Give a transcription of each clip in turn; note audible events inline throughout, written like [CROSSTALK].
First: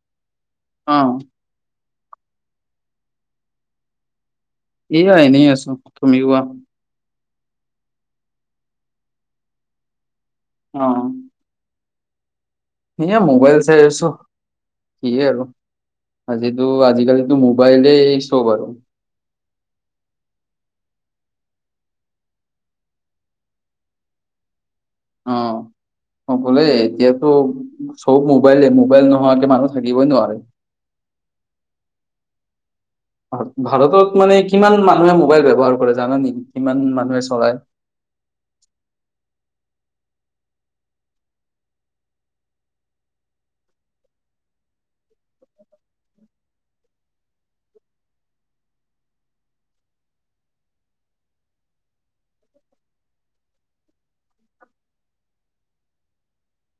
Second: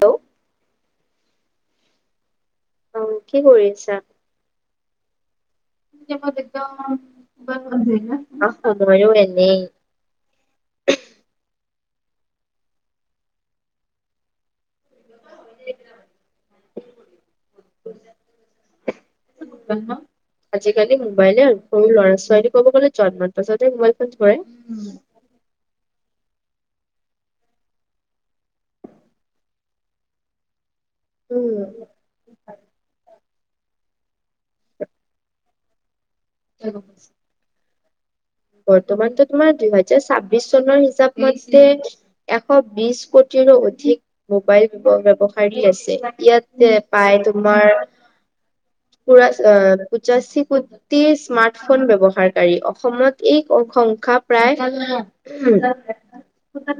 Hello? অ'। অ' কি কৰি আছা? এইয়া এনেই আছো। তুমি কোৱা? [UNINTELLIGIBLE] মইয়ো এনেই। অ'। এনে মোবাইল চাই‌ আছো। সি আৰু আজিটো আজিকালিতো মোবাইলে চব আৰু। [UNINTELLIGIBLE] আজিকালি মোবাইলে সৰু ল'ৰা- ছোৱালী ক'ব গ'লে জন্মৰ পাছতে মোবাইল ফোন ধৰে, উম। অ'। অকলে এতিয়াতো চব মোবাইলে, মোবাইল নোহোৱাকে মানুহ থাকিবই নোৱাৰে। উম। হয়। ভা ভাৰতত মানে কিমান মানুহে মোবাইল ব্যৱহাৰ কৰে জানা নি কিমান মানুহে চলায়? বৰ্তমানতো তোমাৰ দুহেজাৰ ছাব্বিশ চনৰ হিচাপ মতে এশ বিশ কোটিৰো অধিক মোবাইল ব্যৱ ব্যৱহাৰি আছে ইয়াতে পাই তোমাৰ পুৰাছ আ পঁচাশী কোটিৰ স্মাৰ্ট ফোন ব্যৱহাৰকাৰী, অসমত একঅশংসা প্ৰায় [UNINTELLIGIBLE] উম।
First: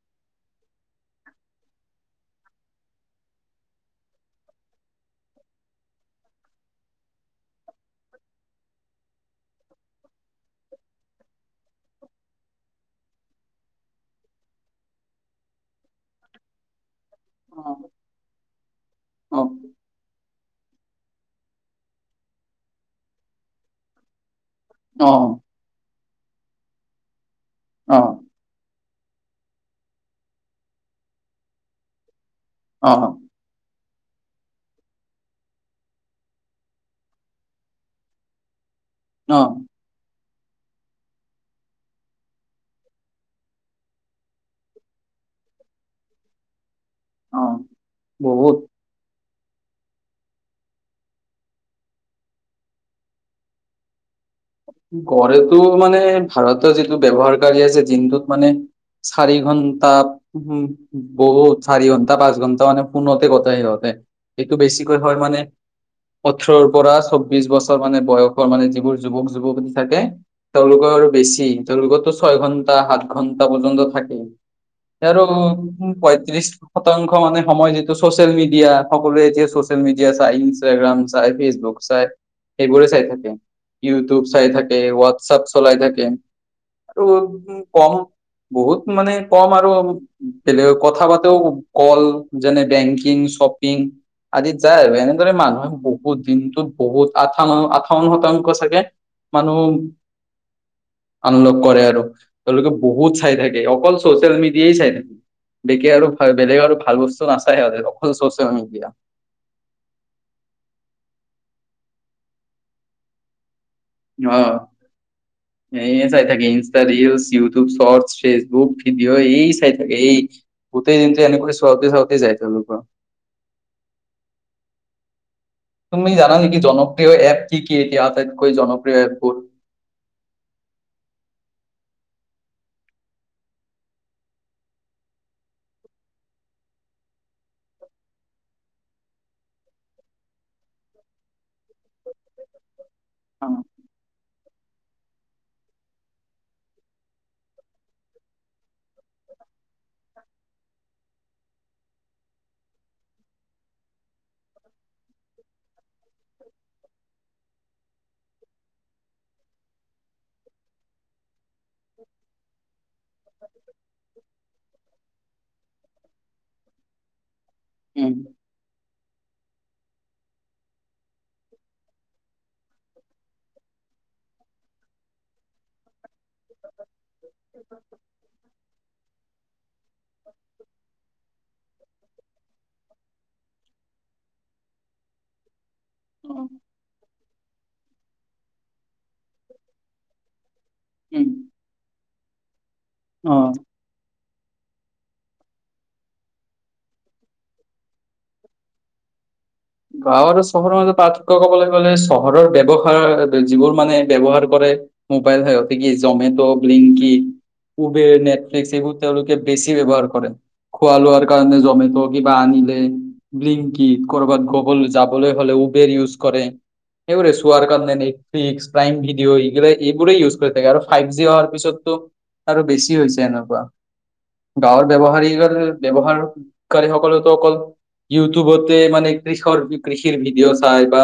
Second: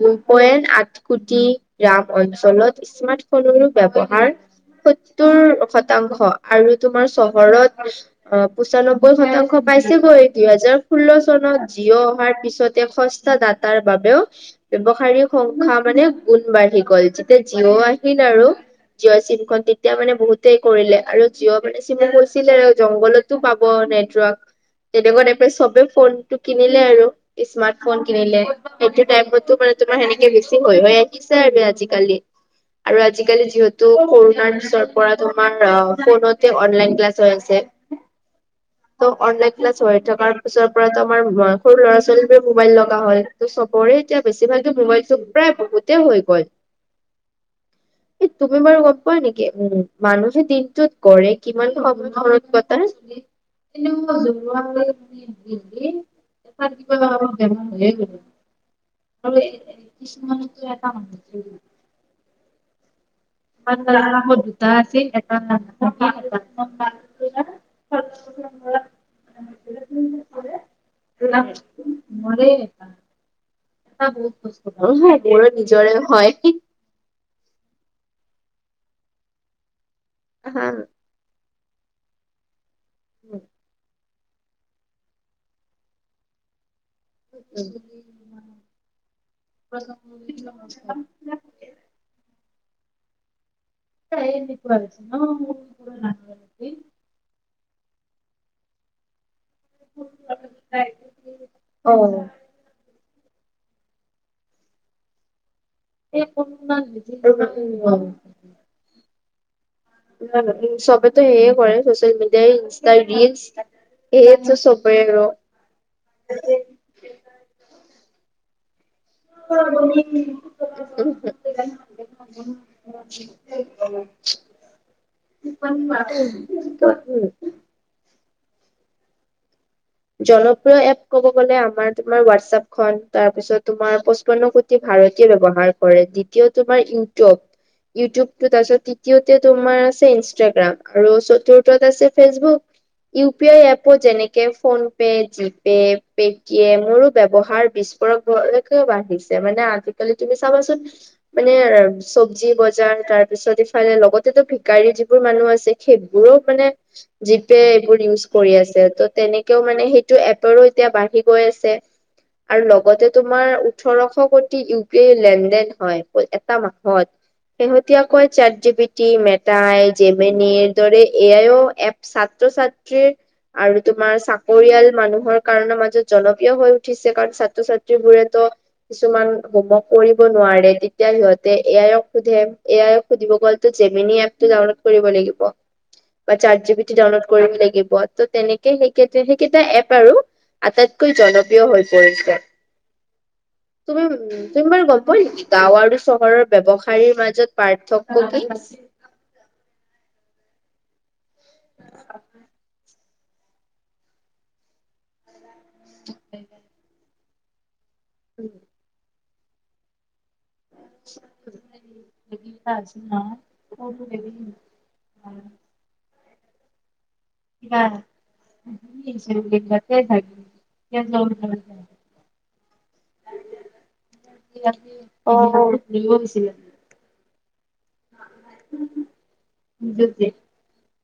দুই পইণ্ট আঠ কোটি গ্ৰাম অঞ্চলত স্মাৰ্ট ফোনৰো ব্যৱহাৰ সত্তৰ শতাংশ আৰু তোমাৰ চহৰত অ পঁচানব্বৈ শতাংশ বাইছে গৈ দুই হাজাৰ ষোল্ল চনত জিঅ' অহাৰ পিছতে সস্তা দাতাৰ বাবেও ব্যৱহাৰি সংখ্যা মানে গুণ বাঢ়ি গ'ল যেতিয়া জিঅ অ', আহিল আৰু জীয়ৰ অ', চিমখন তেতিয়া মানে বহুতেই কৰিলে আৰু জীয়ৰ মানে চিমো কৈছিলে জংঘলত টো পাব নেটৱৰ্ক। তেনেকুৱা অ', টাইপে চবে ফোনটো কিনিলে আৰু স্মাৰ্ট ফোন অ', কিনিলে। এইটো টাইমতো মানে তোমাৰ সেনেকে বেছি হৈ হৈ আহিছে আৰু আজিকালি। আৰু অ', আজিকালি জিঅত ত কৰোণাৰ পিছৰপৰা তোমাৰ আ ফোনতে অনলাইন ক্লাছ হৈ আছে। ত অনলাইন অ', ক্লাছ হৈ থকাৰ পিছৰ পৰাতো আমাৰ হোৱা সৰু ল'ৰা - ছোৱালীবোৰে মোবাইল লগা হল, ত' চবৰে এতিয়া বেছিভাগে মোবাইল [UNINTELLIGIBLE] প্ৰায় বহুত। তে হৈ গ'ল। [INAUDIBLE] এই বহুত। তুমি বাৰু গ হয় নেকি? উম মানুহে দিনটোত কৰে কিমান ঘৰ কত তাৰ? তেনেকুৱা যোগ্য লগে। টো মানে ভাৰতৰ যিটো ব্যৱহাৰকাৰী আছে দিনটোত মানে- চাৰি ঘন্টা বহুত চাৰি ঘণ্টা, পাঁচ ঘণ্টা মানে- ফোনতে কটাই সিহঁতে। এইটো বেছিকৈ হয় মানে ওঠৰৰ পৰা চৌবিশ বছৰ মানে বয়স- মানে যিবোৰ যুৱক যুৱতী থাকে তেওঁলোকৰ আৰু বেছি তেওঁলোকতো ছয় ঘন্টা সাত- ঘণ্টা পৰ্যন্ত থাকে। ইয়াৰ হয়, মোৰো নিজৰে হয় পয়ত্ৰশ- শতাংশ মানে সময় যিটো চচিয়েল মিডিয়া সকলোৱে এতিয়া চচিয়েল মিডিয়া চাই হা। ইনষ্টাগ্ৰাম। তাইপিছ ঘোচাই সেইবোৰে চাই থাকে, উম। য়ো- টোব চাই থাকে, হোৱাটছঅপ চলাই থাকে। আৰু কম- বহুত মানে কম আৰু বেলেগ কথা পাতিও- কল যেনে বেংকিং চপ- পিং আদি যায় আৰু এনেদৰে মানুহে বহুত দিনটোত- বহুত আঠা মান আঠাৱন শতাংশ চাগে মানুহ- আনলক কৰে অ। আৰু। তেওঁলোকে বহুত চাই থাকে অকল চচিয়েল মিডিয়াই চাই থাকে। বেকে আৰু উম বেলেগ আৰু ভাল বস্তু নাচায় আৰু অকল চচিয়েল মিডিয়া। চবেতো সেয়ে কৰে ছ'চিয়েল মিডিয়াই ইনষ্টা ৰিলচ- অ এইটো চবে আৰু। ইনষ্টাত ৰীলছ, ইউটিউব, চটছ ফেচবুক- কি এই চাই থাকে এই গোটেই দিনটো এনেকৈ চাওঁতে চাওঁতে যাই তেওঁলোকৰ। উ অ', তুমি জানা নেকি উম। জনপ্ৰিয় এপ কি কি এতিয়া আটাইতকৈ জনপ্ৰিয় এপবোৰ? জনপ্ৰিয় এপ ক'ব গ'লে আমাৰ তোমাৰ হোৱাটছপ খ তাৰপিছত তোমাৰ পচপন্নো- ভাৰতীয় ব্যৱহাৰ কৰে। দ্বিতীয় তোমাৰ ইউটিউব। ইউটিউবটো তাৰপিছত তৃতীয়তে তোমাৰ আছে ইনষ্টাগ্ৰাম আৰু চতুৰ্থত আছে Facebook. U uh P I এপত যেনেকে- ফোনপে' জিপে' পে'টিএম মোৰো ব্যৱহাৰ বিস্ফোৰকলৈকেও বাঢ়িছে মানে আ- জি কালি তুমি চাবাচোন, মানে চব্জি বজাৰ তাৰ পিছত ইফালে লগতেতো ভিকাৰী যিবোৰ মানুহ আছে- সেইবোৰো মানে জিপে এইবোৰ ইউজ কৰি আছে, ত তেনেক- এতিয়াও মানে সেইটো এপৰো এতিয়া বাঢ়ি গৈ আ- ছে। আৰু লগতে তোমাৰ ওঠৰশ ক- টি ইউ পিয়াৰ লেন দেন হয়, এটা মাহত উম শেহতীয়াকৈ চাত জি পি- টি মেটাই জেমেনি দৰে এয়াও এক ছাত্ৰ-ছাত্ৰীৰ- আৰু তোমাৰ চা- পৰিয়াল মানুহৰ কাৰণে মাজত জনপ্ৰিয় হৈ উঠিছে, কাৰণ ছাত্ৰ ছাত্ৰী বোৰেতো- কিছুমান হোমৱৰ্ক কৰিব নোৱাৰে, তেতিয়া সিহঁতে এ আইক সোধে, এ আইক- সুধিব গ'লো জেমিনি এপটো ডাউনলোড কৰিব লাগিব। বা chat G P T download কৰিব লাগিব, ত তেনেকে সেইকেই সেইকেইটাই এপ আৰু। আটাইতকৈ উম জনপ্ৰিয় হৈ পৰিছে। অ' তুমি- তুমি বাৰু গম পোৱা নেকি? গাও আৰু চহৰৰ ব্যবসায়ীৰ মাজত পাৰ্থক্য কি? গাঁও আৰু চহৰৰ মাজত পাৰ্থক্য ক'বলৈ গ'লে চহৰৰ ব্যৱসায়- যিবোৰ মানে ব্যৱহাৰ কৰে। মোবাইল সতি কি জমেট লিংকি। উবেৰ, নেটফ্লিক্স এই বোৰ তেওঁলোকে বেছি ব্যৱহাৰ কৰে। খোৱা লোৱাৰ কাৰণে জমেট' কিবা আনিলে। ব্লিংকিত কৰ'বাত যাবলৈ হ'লে উবেৰ ইউজ কৰে। সেইবোৰে টোহাৰ কাৰনে নেটফ্লিক্স প্ৰাইম ভিডিঅ এই, এইব ইউজ কৰি থাকে, আৰু ফাইভ জি হাৰ পিছতো আৰু বেছি হৈছে। এনেকুৱা, গাঁৱৰ ব্যৱহাৰী ব্যৱহাৰ [UNINTELLIGIBLE] সকলেতো অকল ইউটিউবতে মানে। কৃষ, কৃষিৰ ভিডিঅ, চাই বা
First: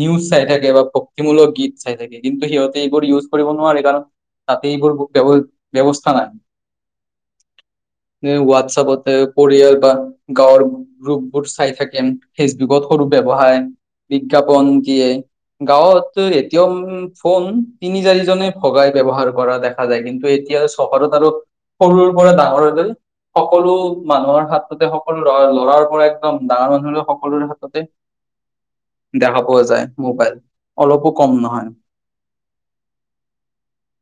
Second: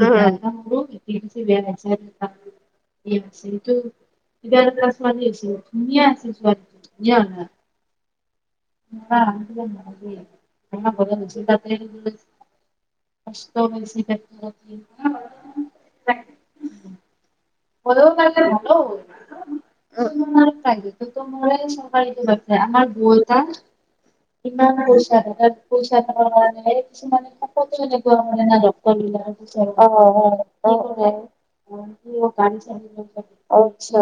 নিউজ চাই থাকে, বা ভক্তিমূলক গীত। চাই থাকে। কিন্তু সিহঁতে এইবোৰ ইউজ কৰিব নোৱাৰে। কাৰণ তাতে এইবোৰ ব্যৱস্থা নাই। ন', ন, হোৱাটছএপতে পৰিয়াল বা গাঁৱৰ গ্ৰুপবোৰ চাই থাকে। ফেচবুকত সৰু ব্যৱসায়, বিজ্ঞাপন কি? গাঁৱত এতিয়াও ফোন তিনি চাৰিজনেই ভগাই ব্যৱহাৰ কৰা দেখা যায়, কিন্তু এতিয়া চহৰত আৰু সৰুৰ পৰা ডাঙৰ [UNINTELLIGIBLE] সকলো মানুহৰ হাততে সকলো ল, লৰাৰ পৰা একদম ডাঙৰ মানুহলে সকলোৰে হাততে দেখা পইচা পোৱা যায়, অ অ মোবাইল অলপো কম নহয়। [UNINTELLIGIBLE] [UNINTELLIGIBLE] আচ্ছা,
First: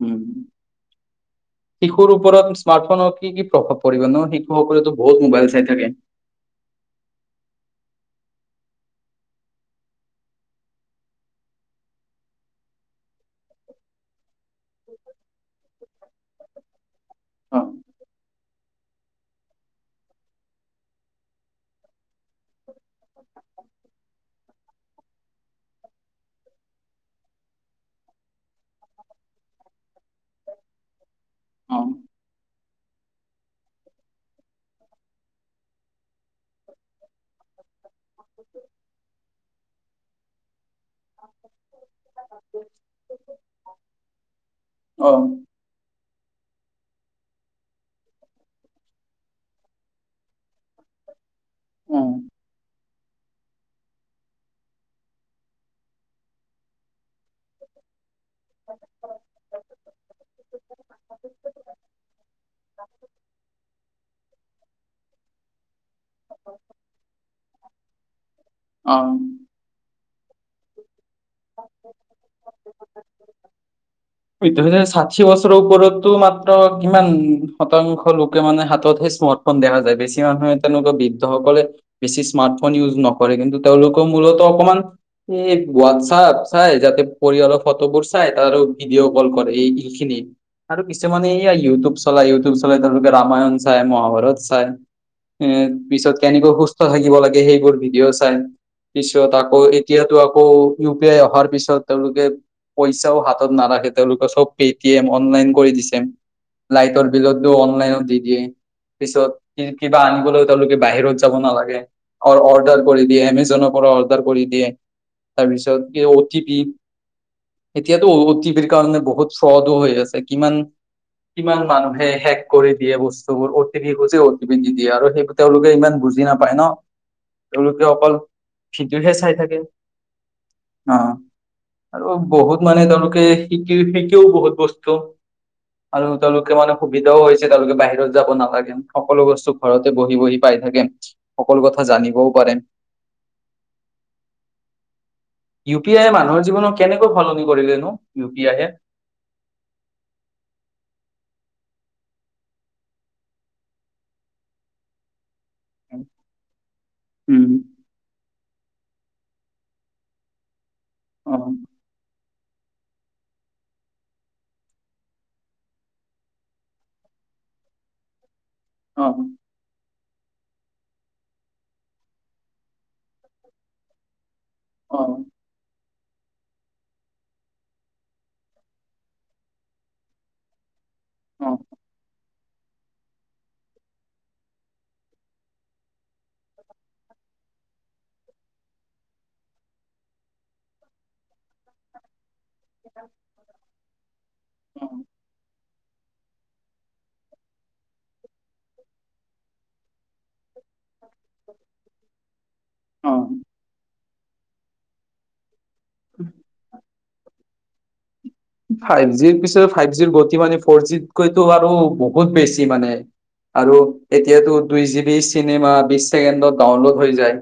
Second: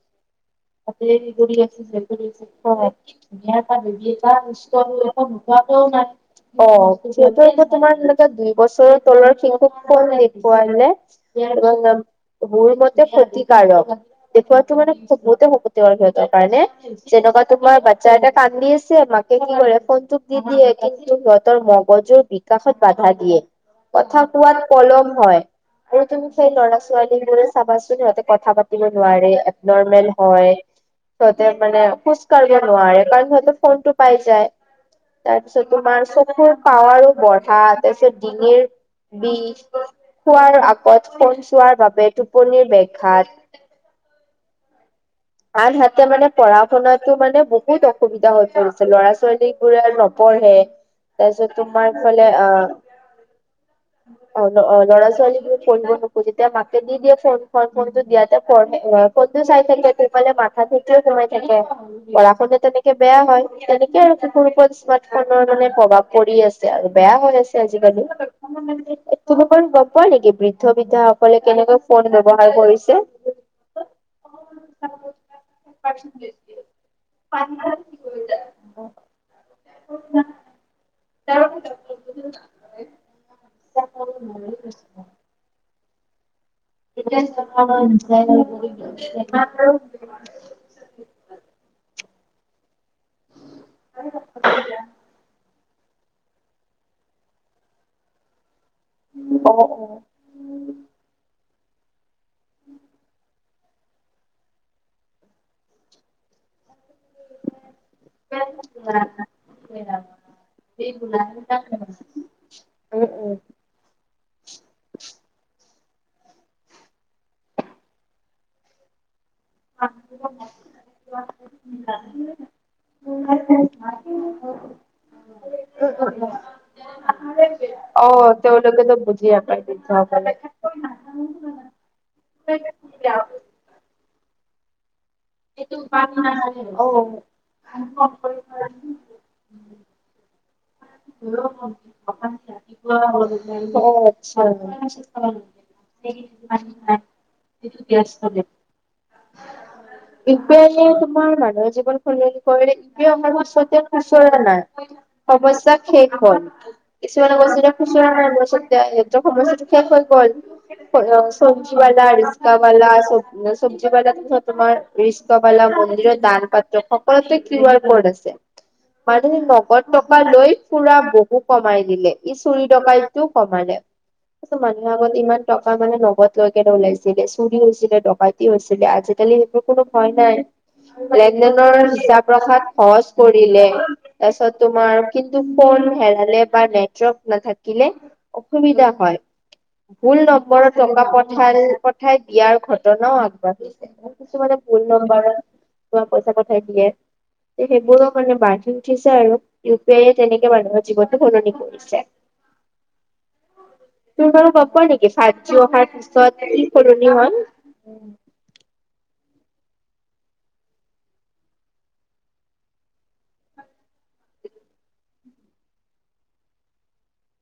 উম', [UNINTELLIGIBLE] শিশুৰ ওপৰত ধুনটা স্মাৰ্টফোনৰ কি কি প্ৰভাৱ পৰিব এটা ন শিশুসকলেতো বহুত নোৱটোও মোবাইল চাই থাকে নাই। অ', সিহেতুৌ তোমাৰ এনেকে দুই বছৰৰ তলৰ শিংশুখন দেখুৱে। মোৰ মতে ক্ষতিকাৰাৰক, দেখুৱাতটো মানে, বহুতে শক সিহঁতৰ কাৰণে, যেনে কোৱা অ তোমাৰ বাচ্ছা এটা কান্দি আছে। মাক কি কৰে। ফোনটোক দি দিয়ে। কিন্তু সিহঁতৰ মগজুৰ বি বিকাশত বাধা দিয়। কথা কোৱাত পলম হয়। আৰু তুমি সেই ল'ৰা ছোৱালী বোৰে চাবাচোন, সিহতে কথা পাতিব নোৱাৰে নৰ্মেল। হয়। সিহঁতে মানে অ খোজ কঢ়িব নোৱাৰে, কাৰণ সিহঁতে ফোন টো পাই যায়। তাৰপিছত তোমাৰ চখুৰ পাৱাৰো বঢ়া তাৰপিছত ডিঙিৰ বিষ, খোৱাৰ আগত খন চোৱাৰ বাবে টোপনিৰ বঘাত অ', আনহাতে মানে পঢ়া শুনাতো মানে বহুত অসুবিধা হৈ পৰিছে। ল'ৰা ছোৱালীক [UNINTELLIGIBLE] নপঢ়ে, তাৰপিছত তোমাৰ উম, ফালে আহ, অ', ল'ৰা ছোৱালী বোৰ পঢ়িব নোখোজে তেতিয়া মাকে দি দিয়ে ফোন। ক, কোনটো দিয়াতে পঢ কতু চাই থাকে। সফালে মাথাা থিও সোমাই থাকে। পঢ়া শুনা তেনেকে বেয়া হয়। তেনেকে আৰু চকুৰ ওপৰত স্মাৰ্ট ফোনৰ মানে প্ৰভাৱ পৰি আছে। আৰু বেয়া হৈ আছে। আজিকালি অ তকন গ পোৱা নেকি বৃদ্ধ বৃদ্ধাসকলে কেনেকে ফোন ব্যৱহাৰ কৰিছে। দুহজাৰ ষাঠি বছৰওৰতো মাত্ৰ কিমান শতাংশ লোক মানে হাতত স্মাৰত দেখা যায়। বেছি মানুহেনেক বি সকলে বেছি স্মাৰ্টফোন ইউজ নকৰে। কিন্তু তেওঁলোকৰ মূলতো অকমান এই হোৱাটছআপ চাই যাতে পৰিয়ালৰ ফটোবোৰ চাই ত ভিডিঅ' কল কৰে। এই আৰু কিছুমানে এয়া ইউটিউব চলাই। ফিলিম চালে তেওঁলোকে ৰামায়ণ চাই, মহাভাৰত চাই, এইয়ে পিছত কেনেকৈ সুস্থ থাকিব লাগে সেইবোৰ ভিডিঅ চাই। পিছত অ', আকৌ অ'। এতিয়াতো আকৌ ইউ পি আই অহাৰ পিছত তেওঁলোকে পইচাও হাত ত নাৰাখে। তেওঁলোকে চব পেটিয়েম অনলাইন কৰি দিছে। লাইটৰ বিলতো অনলাইনত দি দিয়ে। পিছত কিবা আনিবলৈও তেওঁলোকে বাহিৰত যাব নালাগে। অৰ অৰ্ডাৰ কৰি উম, দিয়ে, উম, এমেজনৰ পৰা অৰ্ডাৰ কৰি দিয়ে। তাৰপিছত কি অ টি পি ত অ টি পিৰ কাৰণে বহুত ফ্ৰদো হৈ আছে। কিমান, কিমান মানুহে হেক কৰি দিয়ে বস্তুবোৰ। অ টি পি খুজে, অ টি পি দি দিয়ে। আৰু সেই তেওঁলোকে ইমান বুজি নাপায় ন। তেওঁলোকে অ, অকল তেওঁলোকেটো ভিডিঅ'হে বুজি চাই থাকে নাপাই [UNINTELLIGIBLE] অ। আৰু বহুত মানে তেওঁলোকে শিকি শিকিও বহুত বস্তু, আৰু তেওঁলোকে মানে সুবিধাও হৈছে তেওঁলোকে বাহিৰত যাব নালাগে। সকলো বস্তু ঘৰতে বহি বহি পাই থাকে। সকলো কথা জানিবও পাৰে। অহ আচ্ছা। ইউ পি আইয়ে মানুহৰ জীৱনত কেনেকৈ সলনি কৰিলে নো ইউ পি আইয়ে? ইউ পি আইয়ে তোমাৰ মানুহৰ জীৱন সলনি কৰিলে, আমাৰ সতে কুচল নাই [UNINTELLIGIBLE] সমস্যা শেষ হ'ল। কিছুমান উম বস্তু এতিয়া খুচুৰা নাই লৈছে, এতিয়া সেইটো সমস্যাটো শেষ হৈ গ'ল। অ চজ্বি আলা, ৰি ৰিক্সাবালা [UNINTELLIGIBLE] চব্জিবালাৰ পিছত তোমাৰ ৰিক্সাবালা মন্দিৰত দান পাত্ৰ খন [UNINTELLIGIBLE] কৰতে কিউ আৰ কড আছে। অ মানে টকা লৈ ফুৰা বহু কমাই দিলে। ই চুৰি ডকাইতটো কমালে। মানুহে আগত অ ইমান টকা মানে নগদ লৈ কেনে ওলাইছিলে। চুৰী হৈছিলে, ডকাইতি হৈছিলে, আজিকালি সেইবোৰ কোনো ভয় নাই। লেনদেনৰ হিচাপ ৰখাত সহজ কৰিলে। তাৰপিছত, তোমাৰ কিন্তু ফোন হেৰালে বা নেটৱাৰ্ক নাথাকিলে, অসুবিধা হয়। ভুল নম্বৰত টকা পই খেল পঠাই দিয়াৰ ঘটনাও আগবাঢ়িছে। কিছু মানে ভুল নম্বাৰত কোৱা পইচা পঠাই দিয়ে। তে সেইবোৰৰ কাৰণে বাঢ়ি উঠিছে আৰু। ইউ পি আইয়ে তেনেকে মানুহৰ জীৱনটো সলনি কৰিছে। অ অ তুমি বাৰু গম পোৱা নেকি ফাইভ জি অহাৰ পিছত কি সলনি হল? ফাইভ জিৰ পিছত ফাইভ জিৰ গতি মানে ফৰ জিতকৈতো আৰু বহুত বেছি মানে। আৰু এতিয়াতো দুই জি বি চিনেমা বিশ ছেকেণ্ডত ডাউনলোড হৈ যায়।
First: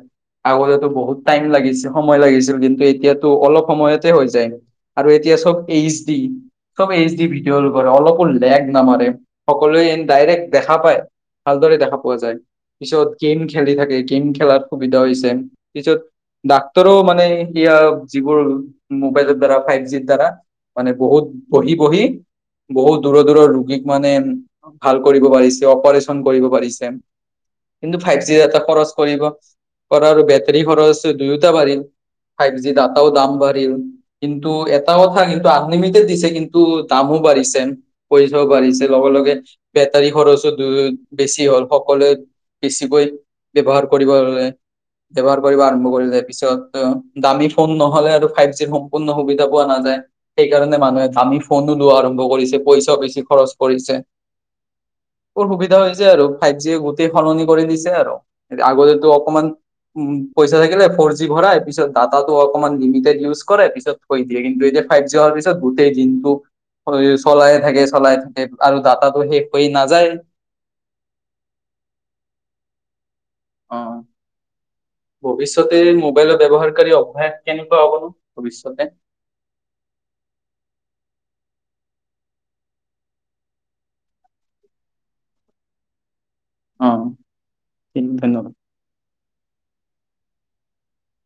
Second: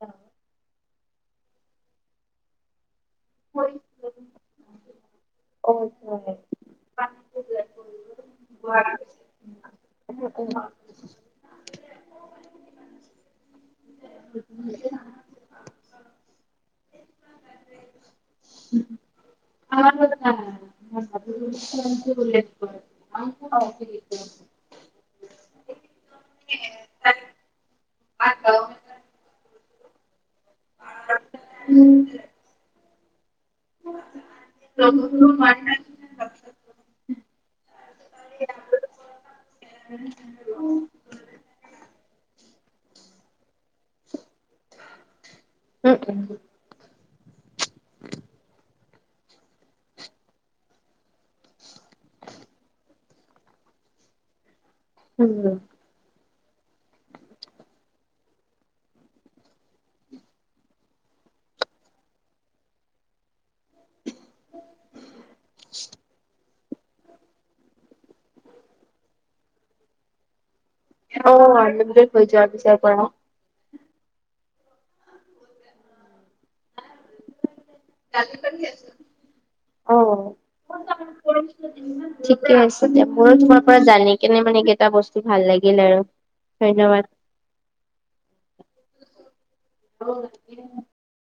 আগতেতো বহুত টাইম লাগিছিল, সময় লাগিছিল কিন্তু এতিয়াত ত অলপ সময়তে হৈ যায়। আৰু এতিয়া চব অ', এইচ ডি। অ', চব এইচ ডি ভিডিঅ কল [UNINTELLIGIBLE] অলপো লেগ নামাৰে। সকলোৱে যেন ডাইৰেক্ট দেখা পায়। ভালদৰে দেখা পোৱা যায়। পিছত গেম খেলি থাকে, গেম খেলাত সুবিধা হৈছে। পিছত ডাক্তৰো মানে ইয়া যিবোৰ মোবাইলৰ দ্বাৰা, ফাইভ জিৰ দ্বাৰা, মানে বহুত বহি বহি, বহুত দূৰৰ দূৰৰ ৰোগীক মানে ভাল কৰিব পাৰিছে। অপাৰেচন কৰিব পাৰিছে। কিন্তু ফাইভ জিৰ ডাটা খৰচ কৰিব, খৰৰ বেটৰী খৰচ দুয়োটা পাৰি বাঢ়িল ফাইভ জি তাত। টাও দাম বাঢ়িল, কিন্তু এটা কথা কিন্তু আনলিমিটেড দিছে কিন্তু দামো বাঢ়িছে। পইচাও বাঢ়িছে লগে-লগে। বেটাৰী খৰচো দু বেছি হ'ল। সকলোৱে বেছিকৈ ব্যৱহাৰ কৰিব ল'লে। ব্যৱহাৰ কৰিব আৰম্ভ কৰিলে। পিছত দামী ফোন নহলে আৰু ফাইভ জি সম্পূৰ্ণ সুবিধা পোৱা নাযায়। সেইকাৰণে মানুহে দামী ফোনো লোৱা আৰম্ভ কৰিছে, পইচাও বেছি খৰচ কৰিছে! [UNINTELLIGIBLE] সুবিধা হৈ যায় আৰু ফাইভ জি [UNINTELLIGIBLE] সলনি কৰি দিছে আৰু আগতেটো অকমান উ, পইচা থাকিলে ফৰ জি ভৰাই, পিছত ডাটো অকমান লিমিটেড ইউজ কৰে! পিছত দিয়ে, কিন্তু এই যে ফাইভ জি হোৱাৰ পিছত গোটেই দিনটো চলায়ে থাকে, চলাই থাকে আৰু ডাটাতো শেষ হৈ নাযায়! [UNINTELLIGIBLE] অ'! ভৱিষ্যতে মোবাইলৰ ব্যৱহাৰকাৰী অভ্যাস কেনেকুৱা হ'ব নো ভৱিষ্যতে অঁ! ঠিকে আছে দিয়া! মোৰো তোমাৰ পৰা জানি কেনে মানে এইকেইটা বস্তু ভাল লাগিল আৰু! অ ধন্যবাদ! ঠিক ধন্যবাদ